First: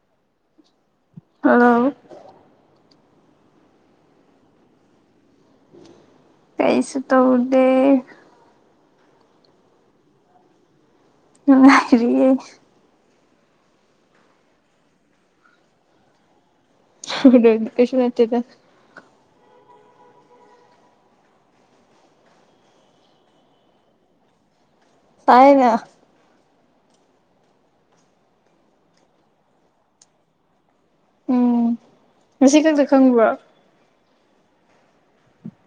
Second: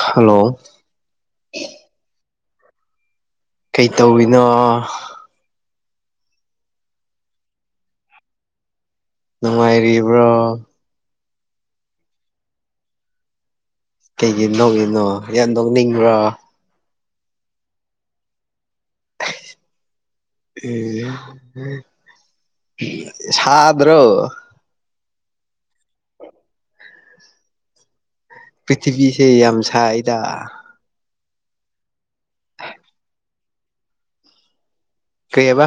Hello hello ꯀꯩ ꯇꯧꯋꯤꯅꯣ ꯀꯩꯁꯨ ꯇꯧꯔꯗꯦ ꯅꯨꯡꯉꯥꯏꯔꯤꯕ꯭ꯔꯣ ꯎꯔꯤꯦ ꯀꯩꯒꯤ ꯅꯣꯡꯏꯅꯣ ꯌꯥꯝꯟ ꯅꯣꯛꯅꯤꯡꯕ꯭ꯔꯥ ꯍ ꯈꯁ ꯃꯠꯇꯗ [inaudible] ꯁꯥꯗ꯭ꯔꯣ ꯇꯥꯏꯅ ꯄ꯭ꯔꯤꯊꯤꯕꯤꯁꯦ ꯌꯥꯝ ꯁꯥꯏꯗ ꯎꯝ ꯉꯁꯤ ꯈꯛꯇ ꯈꯪꯕ꯭ꯔꯣ ꯀꯔꯤꯌꯦꯕ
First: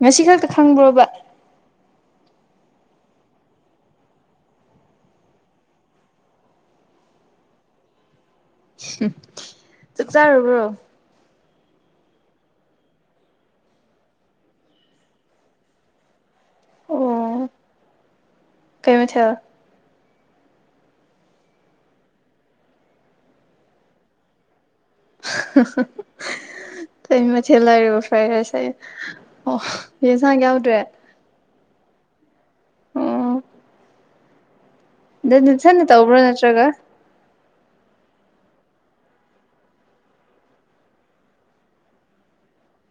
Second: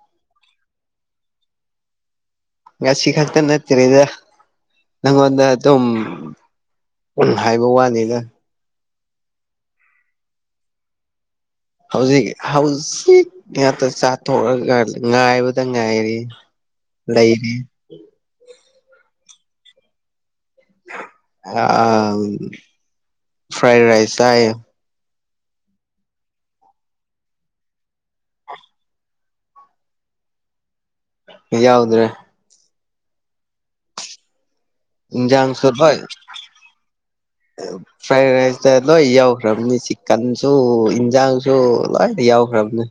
ꯉꯁꯤ ꯈꯛꯇ ꯈꯪꯗ꯭ꯔꯣꯕ ꯉꯒꯥꯁꯤ ꯈꯇ ꯅꯠꯇꯔꯦꯗ ꯅꯪꯉꯣꯟꯗ ꯑꯗꯨꯝ ꯍꯥꯏꯕ ꯋꯥꯅꯤꯗ꯫ ꯆꯥꯛ ꯆꯥꯨꯔꯕ꯭ꯔꯣ꯫ ꯍꯧꯖꯤꯛ ꯍꯧꯖꯤꯛ ꯉꯥꯛꯇ ꯆꯥꯊꯣꯛꯑꯒ ꯉꯥꯏꯕꯗ ꯉꯥꯏꯔꯤ꯫ ꯂꯩꯅꯦ꯫ ꯀꯩꯃꯤ ꯊ ꯑ ꯐ꯭ꯔꯥꯏ ꯔꯥꯏꯁ ꯍꯥꯏ [inaudible] [inaudible] ꯑꯩ ꯃꯊꯦꯜ ꯂ ꯐ꯭ꯔꯦꯔꯁ ꯑꯩ ꯑꯣ ꯌꯦꯟꯁꯥꯡ ꯌꯥꯎꯗ꯭ꯔꯦ꯫ ꯌꯥꯎꯗ꯭ꯔꯦ ꯑꯣꯝ ꯖꯥꯡ ꯁꯚꯥꯏ ꯇꯧꯕ꯭ꯔꯣ ꯅꯠꯇ꯭ꯔꯒ ꯐ꯭ꯔꯥꯏ ꯔꯥꯏꯁ ꯂꯣꯏ ꯌꯥꯎꯈ꯭ꯔꯕꯅꯤ ꯆꯤꯛꯀꯟꯁꯨ ꯌꯦꯟꯁꯥꯡꯁꯨ ꯂꯣꯏꯅ ꯌꯥꯎꯈ꯭ꯔꯕꯅꯤ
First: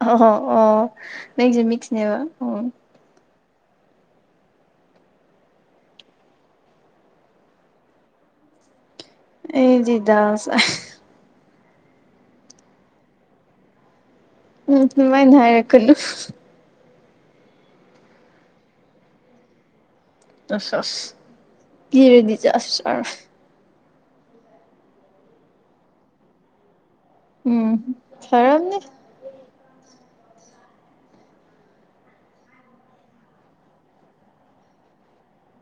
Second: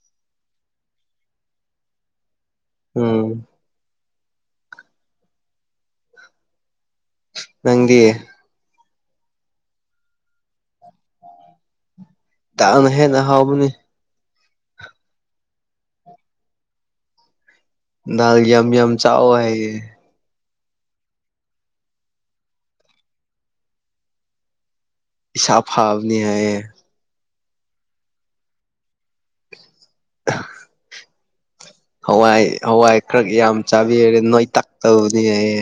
ꯑꯣ ꯑꯣ ꯅꯪꯁ ꯃꯤꯁꯤꯅꯦꯕ ꯎꯝ ꯅꯪꯗꯤꯦ ꯑꯦ ꯆꯤꯗꯥ ꯇꯥꯅ ꯍꯦ ꯅꯍꯥꯎ ꯑꯃꯅꯤ ꯎꯝ ꯃꯥꯏꯅ ꯍꯥꯏꯔꯛꯀꯅꯨ ꯗꯗꯥ ꯝ ꯝ ꯆꯥꯋ ꯍꯥꯏ ꯑ ꯀꯔꯗꯤ ꯆꯁ꯫ ꯁꯥꯥꯐꯥꯕꯅꯤ ꯍꯥꯏꯌꯦ꯫ ꯎꯝ ꯐꯔꯅꯤ꯫ ꯍꯋꯥꯏ ꯍꯋꯥꯏ ꯈꯔ ꯌꯥꯝ ꯆꯥꯕꯤꯔꯔꯦ ꯅꯣꯏ ꯇꯥꯛꯛꯇꯕꯅꯤ ꯑꯩ꯫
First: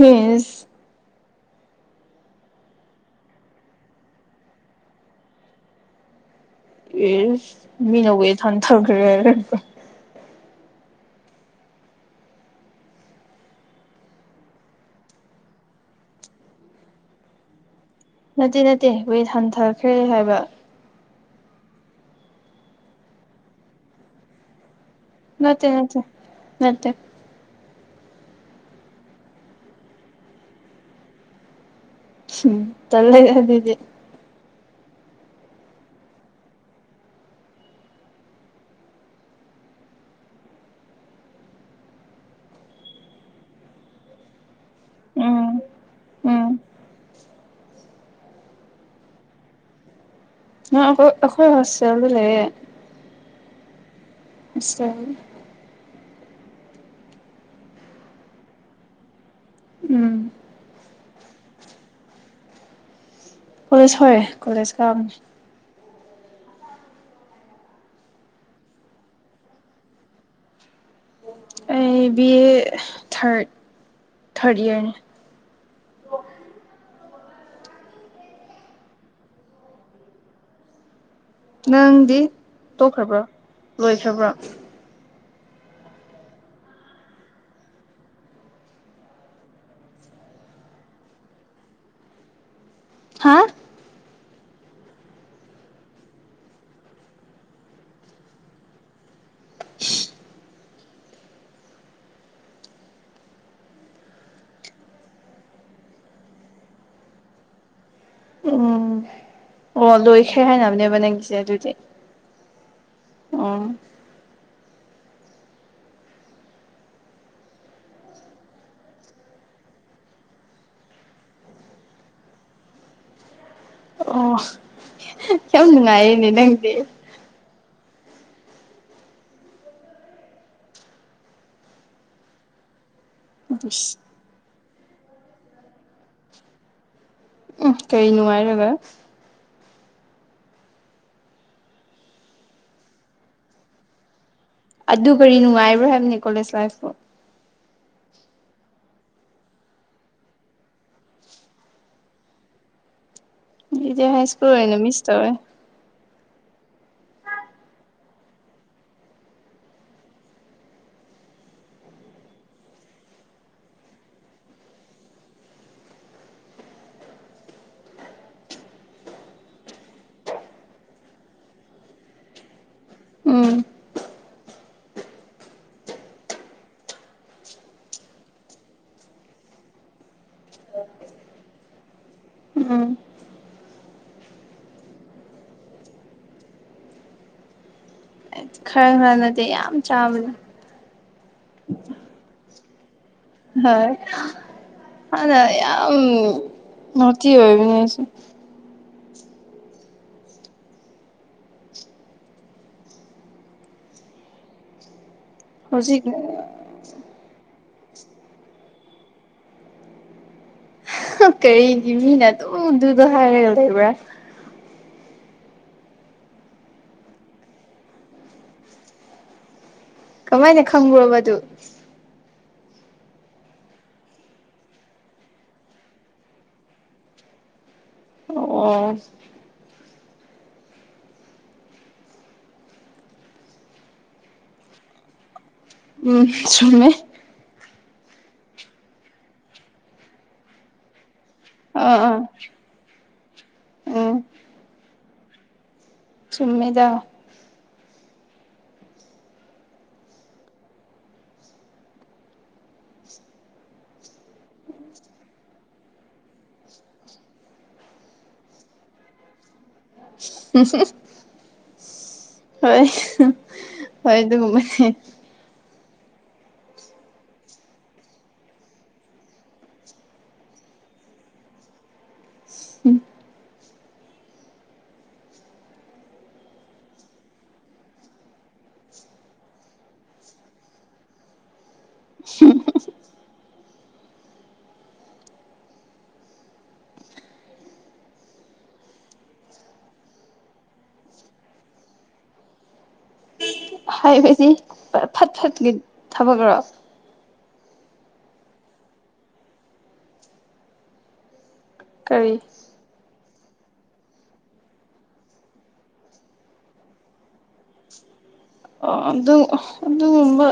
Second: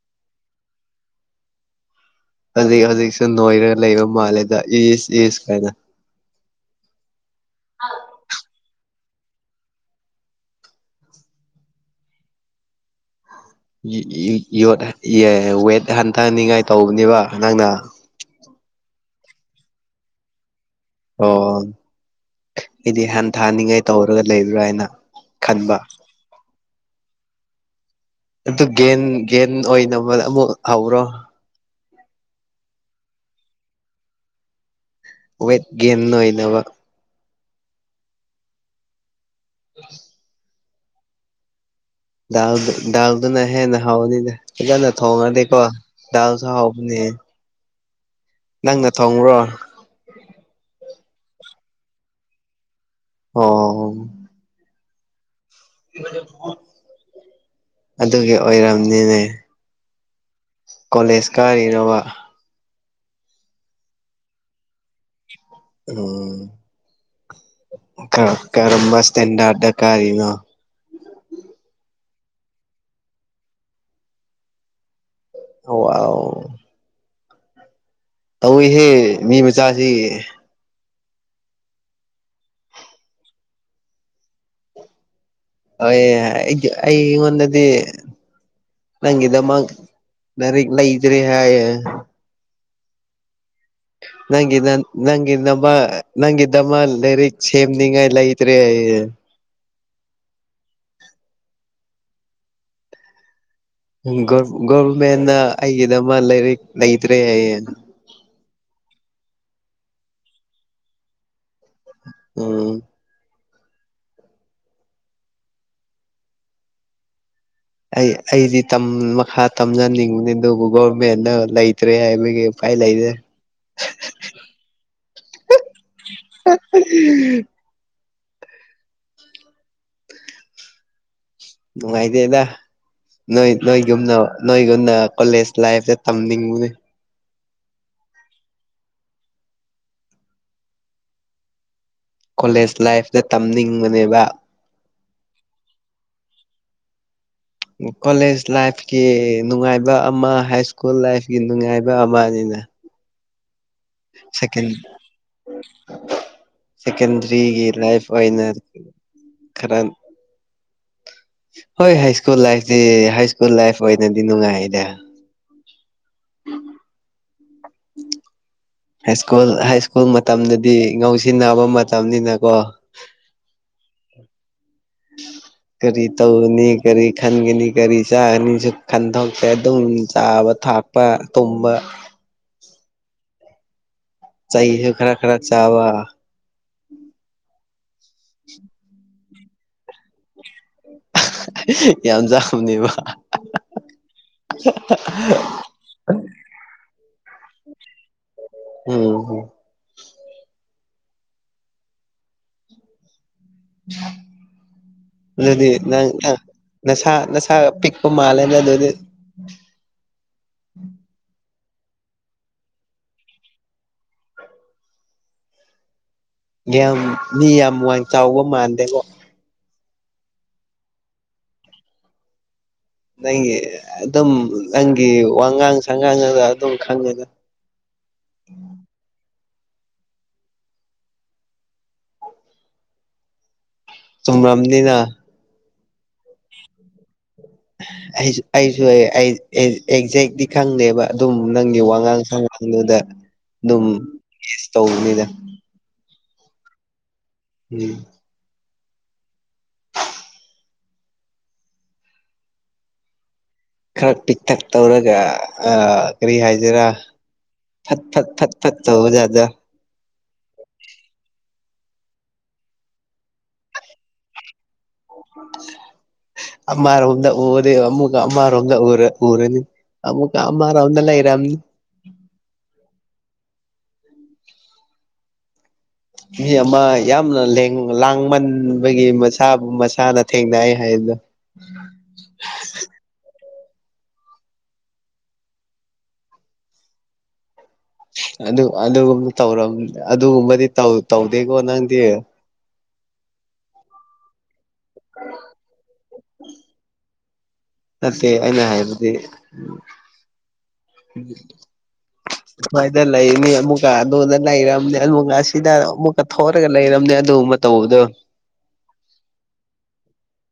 ꯍꯝꯁ꯫ ꯍꯧꯖꯤꯛ ꯍꯧꯖꯤꯛꯁꯨ ꯅꯣꯏꯔꯒ ꯂꯩꯕ ꯃꯥꯜꯂꯦꯗ ꯏꯁ ꯏꯁ ꯀꯥꯏꯅ꯫ ꯑꯦ ꯃꯤꯅꯕꯨ ꯊꯅ ꯊꯝꯈ꯭ꯔꯦ꯫ ꯋꯦꯠ ꯍꯟꯊꯍꯟꯅꯤꯡꯉꯥꯏ ꯇꯧꯕꯅꯦꯕ ꯅꯪꯅ꯫ ꯗꯦ ꯋꯦ ꯍꯟꯊꯈ꯭ꯔꯦ ꯍꯥꯏꯕ꯫ ꯑꯣ ꯑꯩꯗꯤ ꯍꯟꯊꯥꯅꯤꯡꯉꯥꯏ ꯇꯧꯔꯒ ꯂꯩꯕ꯭ꯔꯥ ꯍꯥꯏꯅ ꯅꯠꯇꯦ ꯈꯟꯕ ꯅꯠꯇꯦ ꯅꯠꯇꯦ ꯑꯗꯨ ꯒꯦꯟ ꯒꯦꯟ ꯑꯣꯏꯅꯕ ꯑꯃꯨꯛ ꯍꯧꯔꯣ ꯎꯝ ꯇꯜꯂ‌ꯦ ꯑꯗꯨꯗꯤ꯫ ꯋꯦꯠ ꯒꯦꯟ ꯑꯣꯏꯅꯕ [inaudible] ꯗꯥꯜ ꯗꯥꯜꯗꯨꯅ ꯍꯦꯟꯅ ꯍꯥꯎꯅꯤꯅ ꯐꯖꯅ ꯎꯝ ꯊꯣꯡꯉꯅꯤꯀ‌ꯣ ꯗꯥꯜ ꯁꯨ ꯎꯝ ꯍꯥꯎꯕꯅ‌ꯦ ꯅꯪꯅ ꯊꯣꯡꯉꯨꯕ꯭ꯔ‌ꯣ ꯑꯩꯈꯣꯏ ꯑꯩꯈꯣꯏ ꯍ‌ꯣꯁꯇ‌ꯦꯂꯗ ꯂꯩꯌ‌ꯦ ꯑꯣ ꯏꯁꯇꯟ ꯑꯗꯨꯒꯤ ꯑꯣꯏꯔꯝꯅꯤꯅꯦ ꯎꯝ ꯀꯣꯂꯦꯖ ꯀꯥꯔꯤꯔ‌ꯣꯕ ꯀꯣꯂꯦꯖ ꯍꯣꯏꯔꯦ ꯀꯣꯂꯦꯖ ꯀꯥꯕꯅꯦ ꯎꯝ ꯀ ꯀꯔꯝꯕ ꯁꯇ‌ꯦꯟꯗꯔꯗ ꯀꯥꯔꯤꯅꯣ ꯑꯩ ꯕꯤ ꯑꯦ ꯊꯥꯔꯠ ꯊꯥꯔꯗ ꯌꯥꯔꯅꯤ ꯑꯣ ꯇꯧꯋꯤꯍꯦ ꯃꯤ ꯃꯆꯥꯥꯁꯤ ꯅꯪꯗꯤ ꯇꯣꯛꯈ꯭ꯔꯕ꯭ꯔꯣ ꯂꯣꯏꯈ꯭ꯔꯕ꯭ꯔꯥ ꯍꯣꯏ ꯑꯩ ꯑꯩꯉꯣꯟꯗꯗꯤ ꯅꯪꯒꯤꯗꯃꯛ ꯂꯥꯏꯔꯤꯛ ꯂꯩꯗ꯭ꯔ‌ꯦ ꯍꯥꯏꯌ‌ꯦ ꯍꯥꯥ ꯅꯪꯒꯤ ꯅꯪ ꯅꯪꯒꯤ ꯅꯃ ꯅꯪ ꯒꯤꯗꯃꯛ ꯂꯩꯥꯏꯔꯤꯛ ꯁꯦꯝꯅꯤꯡꯉꯥꯏ ꯂꯩꯇ꯭꯭ꯔꯦ ꯒꯣꯚꯔꯃꯦꯟꯅ ꯑꯩꯒꯤꯗꯃꯛ ꯂꯥꯏꯔꯤꯛ ꯂꯩꯇ꯭ꯔꯦꯌꯦ ꯎꯝ ꯑꯣ ꯂꯣꯏꯈ꯭ꯔꯦ ꯍꯥꯏꯅꯕꯅꯦꯕ ꯅꯪꯒꯤꯁꯦ ꯑꯗꯨꯗꯤ ꯎꯝ ꯑꯣ ꯑꯩ ꯑꯩꯗꯤ ꯇꯝ ꯃꯈꯥ ꯇꯝꯗꯅꯤꯡꯕꯅꯤ ꯑꯗꯨꯕꯨ ꯀ‌ꯣ ꯒ‌ꯣꯃ‌ꯦꯟꯅ ꯂꯩꯇ꯭ꯔꯦ ꯍꯥꯏꯕꯒꯤ ꯀꯥꯏ ꯂꯩꯔ‌ꯦ ꯑꯣ ꯌꯥꯝ ꯅꯨꯡꯉꯥꯏꯌ‌ꯦꯅꯦ ꯅꯪꯗꯤ ꯅꯨꯡꯉꯥꯏꯇꯦꯗ ꯅꯣꯏ ꯅꯣꯏ ꯏꯁ ꯌꯨꯝꯅ ꯅꯣꯏꯒꯨꯝꯅ ꯀꯣꯂꯦꯖ ꯂꯥꯏꯐꯁꯦ ꯇꯝꯅꯤꯡꯕꯅꯦ ꯎꯝ ꯀꯔꯤ ꯅꯨꯡꯉꯥꯏꯔꯒ ꯀꯣꯂꯦꯖ ꯂꯥꯏꯐꯇ ꯇꯝꯅꯤꯡꯕꯅꯦꯕ ꯑꯗꯨ ꯀꯔꯤ ꯅꯨꯡꯉꯥꯏꯕ꯭ꯔꯣ ꯍꯥꯏꯕꯅꯤ ꯀꯣꯂꯦꯖ ꯂꯥꯏꯐꯇꯨ ꯀꯣꯂꯦꯖ ꯂꯥꯏꯐꯀꯤ ꯅꯨꯡꯉꯥꯏꯕ ꯑꯃ ꯍꯥꯏ ꯁ꯭ꯀꯨꯜ ꯂꯥꯏꯐꯀꯤ ꯅꯨꯡꯉꯥꯏꯕ ꯑꯃꯅꯤꯅ [inaudible] ꯕꯤꯖꯦ ꯍꯥꯏꯁꯀꯨꯜ ꯁꯦꯀꯦꯟ ꯑꯣꯏꯅ ꯃꯤꯁ ꯇꯧꯋꯦ [inaudible] ꯍꯣꯏ ꯍꯥꯏ ꯁ꯭ꯀꯨꯜ ꯂꯥꯏꯐꯁꯤ ꯍꯥꯏ ꯁ꯭ꯀꯨꯜ ꯂꯥꯏꯐ ꯑꯣꯏꯅꯗꯤ ꯅꯨꯡꯉꯥꯏꯗ ꯎꯝ ꯍꯥꯏ ꯁꯀꯨꯜ ꯍꯥꯏ ꯁ꯭ꯀꯨꯜ ꯃꯇꯝꯗꯗꯤ ꯉꯧꯁꯤꯟꯅꯕ ꯃꯇꯝꯅꯤꯅꯀꯣ ꯎꯝ ꯎꯝ ꯀꯔꯤ ꯇꯧꯅꯤ ꯀꯔꯤ ꯈꯟꯒꯅꯤ ꯀꯔꯤ ꯆꯥꯒꯅꯤꯁꯨ ꯈꯟꯗꯣꯛꯁꯦ ꯑꯗꯨꯝ ꯆꯥꯕ ꯊꯥꯛꯄ ꯇꯨꯝꯕ ꯎꯝ ꯆꯩꯁꯨ ꯈꯔ ꯈꯔ ꯆꯥꯕ ꯈꯔ ꯈꯔ ꯅꯠꯇꯦ ꯌꯥꯝ ꯆꯥꯕꯗ ꯌꯥꯝ ꯆꯥꯕꯅꯦꯕ ꯍꯣꯏ ꯍꯥꯟꯅ ꯌꯥꯝꯝ ꯅ‌ꯣꯇꯤ ꯑꯣꯏꯕꯅꯦ ꯑꯩꯁ‌ꯦ ꯎꯝꯝ ꯑꯗꯨꯗꯤ ꯍꯧꯖꯤꯛ ꯅꯪ ꯅꯁꯥ ꯅꯁꯥ ꯅꯁꯥ ꯄꯤꯛꯄ ꯃꯥꯂ‌ꯦꯗ ꯑꯗꯨꯗꯤ ꯀꯔꯤꯒꯤ ꯃꯤꯅ ꯑꯗꯨꯝ ꯗꯨꯗꯣ ꯍꯥꯏꯔꯒ ꯂꯩꯕ꯭ꯔꯥ ꯌꯥꯝ ꯃꯤ ꯌꯥꯝ ꯋꯥꯡ ꯆꯥꯎꯕ ꯃꯥꯟꯗꯦꯉ‌ꯣ ꯀꯃꯥꯏꯅ ꯈꯪꯕꯔ‌ꯣꯕ ꯑꯗꯨ ꯅꯪꯒꯤ ꯑꯗꯨꯝ ꯅꯪꯒꯤ ꯋꯥꯉꯥꯡ ꯁꯉꯥꯡ ꯑꯗꯨꯗ ꯑꯗꯨꯝ ꯈꯪꯉꯦꯗ [inaudible] ꯑꯣ ꯆꯨꯝꯔꯝꯅꯤꯗ ꯎꯝ ꯁꯨꯝꯃꯦ ꯑꯩꯁꯨ ꯑꯩꯁꯨ ꯑꯩ ꯑꯩ ꯑꯦꯛꯖꯦꯛꯇꯤ ꯈꯪꯗꯦꯕ ꯑꯗꯨꯝ ꯅꯪꯒꯤ ꯑꯥ ꯑꯥ ꯋꯥꯉꯥꯡ ꯁꯉꯥꯡꯗꯨꯗ ꯑꯗꯨꯝꯁ ꯎꯝ ꯒ‌ꯦꯁ ꯇꯧꯕꯅꯤꯗ ꯆꯨꯝꯃꯤꯗ ꯎꯝ ꯈꯔ ꯄꯤꯛꯇꯛ ꯇꯧꯔꯒ ꯑ ꯀꯔꯤ ꯍꯥꯏꯖꯤꯔꯥ ꯐꯠ ꯐꯠ ꯐꯠ ꯐꯠ ꯇꯧꯕꯌꯥꯗ‌ꯣ [inaudible] ꯍꯣꯏ ꯍꯣꯏ ꯑꯗꯨꯒꯨꯝꯕꯅꯤ ꯑꯃꯔꯣꯝꯗ ꯎꯔꯗꯤ ꯑꯃꯨꯛ ꯑꯃꯔꯣꯝꯗ ꯎꯔ ꯎꯔꯅꯤ ꯑꯃꯨꯛꯀ ꯑꯃꯔ‌ꯣꯝꯗ ꯂꯩꯔꯝꯅꯤ ꯃꯤ ꯑꯃ ꯌꯥꯝꯅ ꯂꯦꯡ ꯂꯥꯡꯃꯟꯕꯒꯤ ꯃꯁꯥꯕꯨ ꯃꯁꯥꯅ ꯊꯦꯡꯅꯩ ꯍꯥꯏꯗꯣ [inaudible] [inaudible] ꯑꯗꯨ ꯑꯗꯨꯒꯨꯝꯕ ꯇꯧꯔꯝ ꯑꯗꯨꯒꯨꯝꯕꯗꯤ ꯇꯧꯗꯦꯀꯣ ꯅꯪꯗꯤ ꯍꯥꯏꯕꯗꯤ ꯐꯠ ꯐꯠꯀꯤ ꯊꯕꯛꯔ‌ꯣ ꯅꯠꯇꯦ ꯑꯩꯅ ꯍꯥꯏꯕꯗꯤ ꯀꯔꯤ ꯁꯨꯃꯥꯏꯅ ꯂꯩꯅꯤ ꯑꯃꯨꯛꯀ ꯑꯗꯨꯗꯣꯟꯗ ꯂꯩꯔꯝꯅꯤ ꯑꯃꯨꯛꯀ ꯑꯁꯤꯗ ꯑꯃꯨꯛꯀ ꯊ‌ꯣꯂꯒ ꯂꯩꯔꯕꯝꯅꯦ ꯑꯗꯨꯒ ꯃꯇꯧꯕꯗꯣ ꯑꯣ ꯑꯗꯨ ꯑꯗꯨꯒꯨꯝꯕ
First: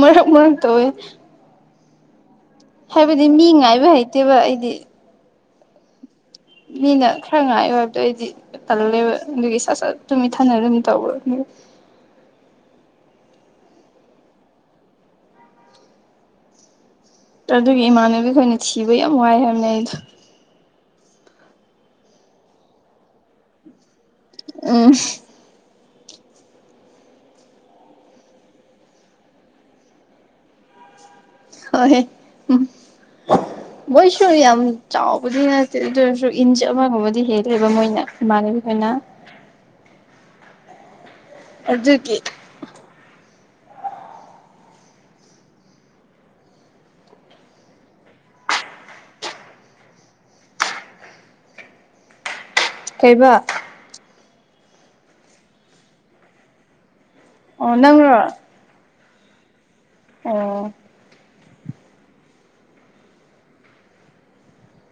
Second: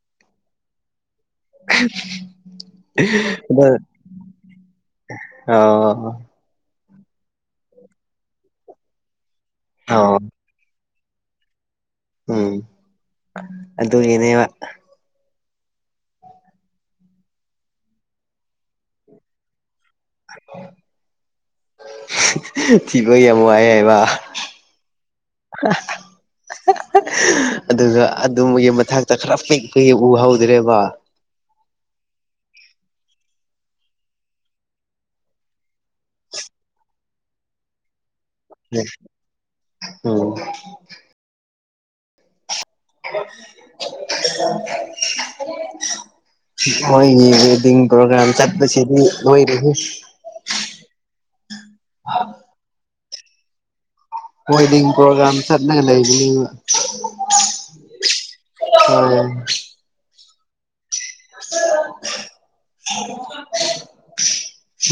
ꯃꯔꯛ ꯃꯔꯛ ꯇꯧꯋꯦ [inaudible] ꯍꯥꯏꯕꯗꯤ ꯃꯤ ꯑꯗ ꯉꯥꯏꯕ ꯍꯩꯇꯦꯕ ꯑꯩꯗꯤ ꯑꯣ ꯃꯤꯅ ꯈꯔ ꯉꯥꯏꯌꯨ ꯍꯥꯏꯕꯗꯣ ꯑꯣꯏꯗꯤ ꯇꯜꯂꯦꯕ ꯑꯗꯨꯒꯤ ꯁꯠ ꯁꯠ ꯑꯣ ꯇꯨꯃꯤꯠꯊꯅ ꯑꯗꯨꯝ ꯇꯧꯔꯝꯅ‌ꯦ ꯎꯝ ꯑꯗꯨꯒꯤꯅ‌ꯦꯕ ꯑꯗꯨꯒꯤ ꯏꯃꯥꯟꯅꯕꯤ ꯈꯣꯏꯅ ꯊꯤꯕ ꯌꯥꯝ ꯋꯥꯏ ꯍꯥꯏꯕꯅꯦ ꯑꯩꯗꯣ ꯊꯤꯕ ꯌꯥꯝ ꯋꯥꯏ ꯍꯥꯏꯕ ꯑꯝ [inaudible] ꯑꯗꯨꯒ ꯑꯗꯨꯝꯕꯒꯤ ꯃꯊꯛꯇ ꯈꯔ ꯄꯤꯛ ꯄꯤ ꯎꯍꯧꯗ꯭ꯔꯦꯕ ꯍꯣꯏ ꯍꯝ [inaudible] ꯃꯣꯏꯁꯨ ꯌꯥꯝ ꯆꯥꯎꯕꯗꯤ ꯅꯠꯇꯦ ꯑꯗꯨ ꯑꯣꯏꯔꯁꯨ ꯏꯟꯆ ꯑꯃꯒꯨꯝꯕꯗꯤ ꯍꯦꯜꯂꯦꯕ ꯃꯣꯏꯅ ꯃꯥꯅꯤꯕꯤ ꯈꯩꯅ ꯑꯣ ꯔꯖꯤꯀꯤ ꯑ ꯃꯣꯏꯒꯤ ꯋꯦꯗꯤ ꯄ꯭ꯔꯣꯒ꯭ꯔꯝ ꯆꯠꯄꯁꯤꯗꯤ ꯑꯣꯏꯔꯁꯤ ꯍ ꯀꯩꯕ ꯍꯣꯏꯗꯤ ꯄꯣꯒ꯭ꯔꯝꯁ ꯑꯣ ꯅꯪꯅꯣ ꯍ ꯑꯣ ꯍ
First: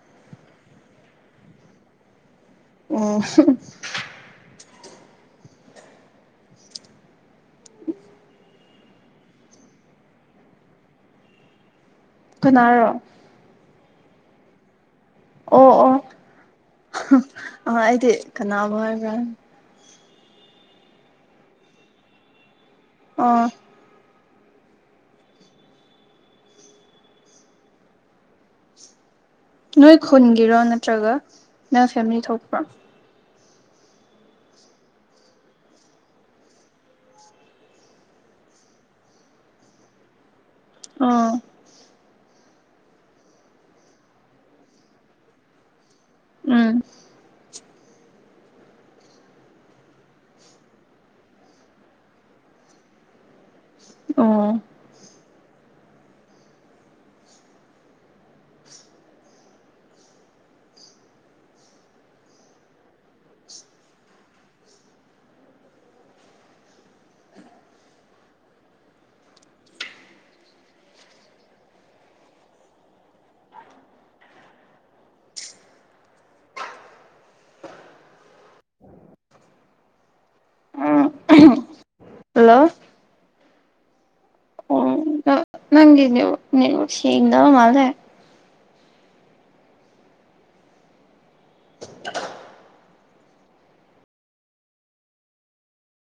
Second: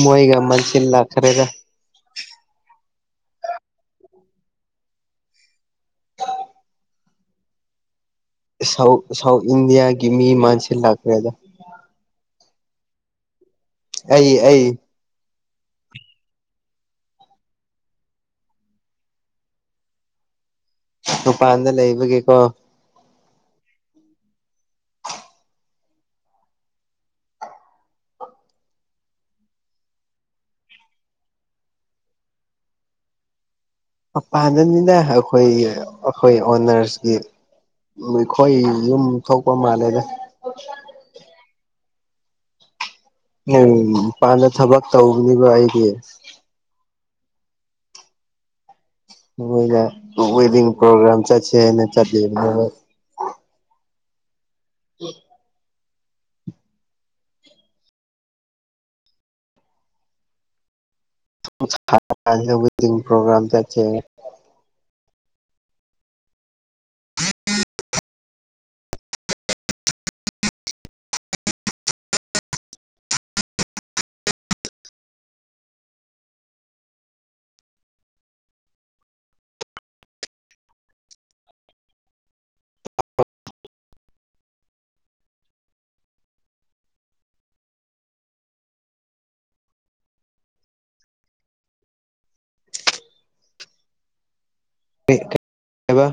ꯃꯣꯏꯒ ꯃꯟꯁꯤꯜꯂ ꯈꯔꯦꯗ ꯑꯣ ꯁꯥꯎ ꯁꯥꯎꯠ ꯏꯟꯗꯤꯌꯥꯒꯤ ꯃꯤ ꯃꯁꯤ ꯂꯥꯛꯀ꯭ꯔꯦꯗ ꯈꯨꯅꯥꯔꯣ ꯑꯩ ꯑꯩ ꯑꯣ ꯑꯣ ꯑ ꯑꯩꯗꯤ ꯀꯅꯥꯕꯨ ꯍꯥꯏꯕ꯭ꯔꯥ ꯃꯄꯥꯟꯗ ꯂꯩꯕꯒꯤꯦꯀꯣ ꯑꯥ ꯅꯣꯏ ꯈꯨꯟꯒꯤꯔꯣ ꯅꯠꯇ꯭ꯔꯒ ꯅꯣꯏ ꯐꯦꯃꯤꯂꯤ ꯊꯣꯛꯄ꯭ꯔꯣ ꯄꯥꯅꯕꯅꯤꯅ ꯑꯩꯈꯣꯏ ꯑꯩꯈꯣꯏ ꯑꯣꯅꯔꯁꯀꯤ ꯑꯩꯈꯣꯏ ꯌꯨꯝ ꯊꯣꯛꯄ ꯃꯥꯜꯂꯦꯗ ꯑꯥ ꯎꯝ ꯄꯥꯟꯅ ꯊꯕꯛ ꯇꯧꯅꯤꯕꯔꯤꯦ ꯎꯝ ꯋꯦꯗꯤ ꯄꯣꯒ꯭ꯔꯝ ꯆ ꯆ ꯑꯣ ꯎ ꯄꯣꯒ꯭ꯔꯝ ꯆꯦ ꯍꯜꯂꯣ ꯅꯪꯅꯤꯁꯤꯗ ꯃꯥꯜꯗꯦ [inaudible] ꯕ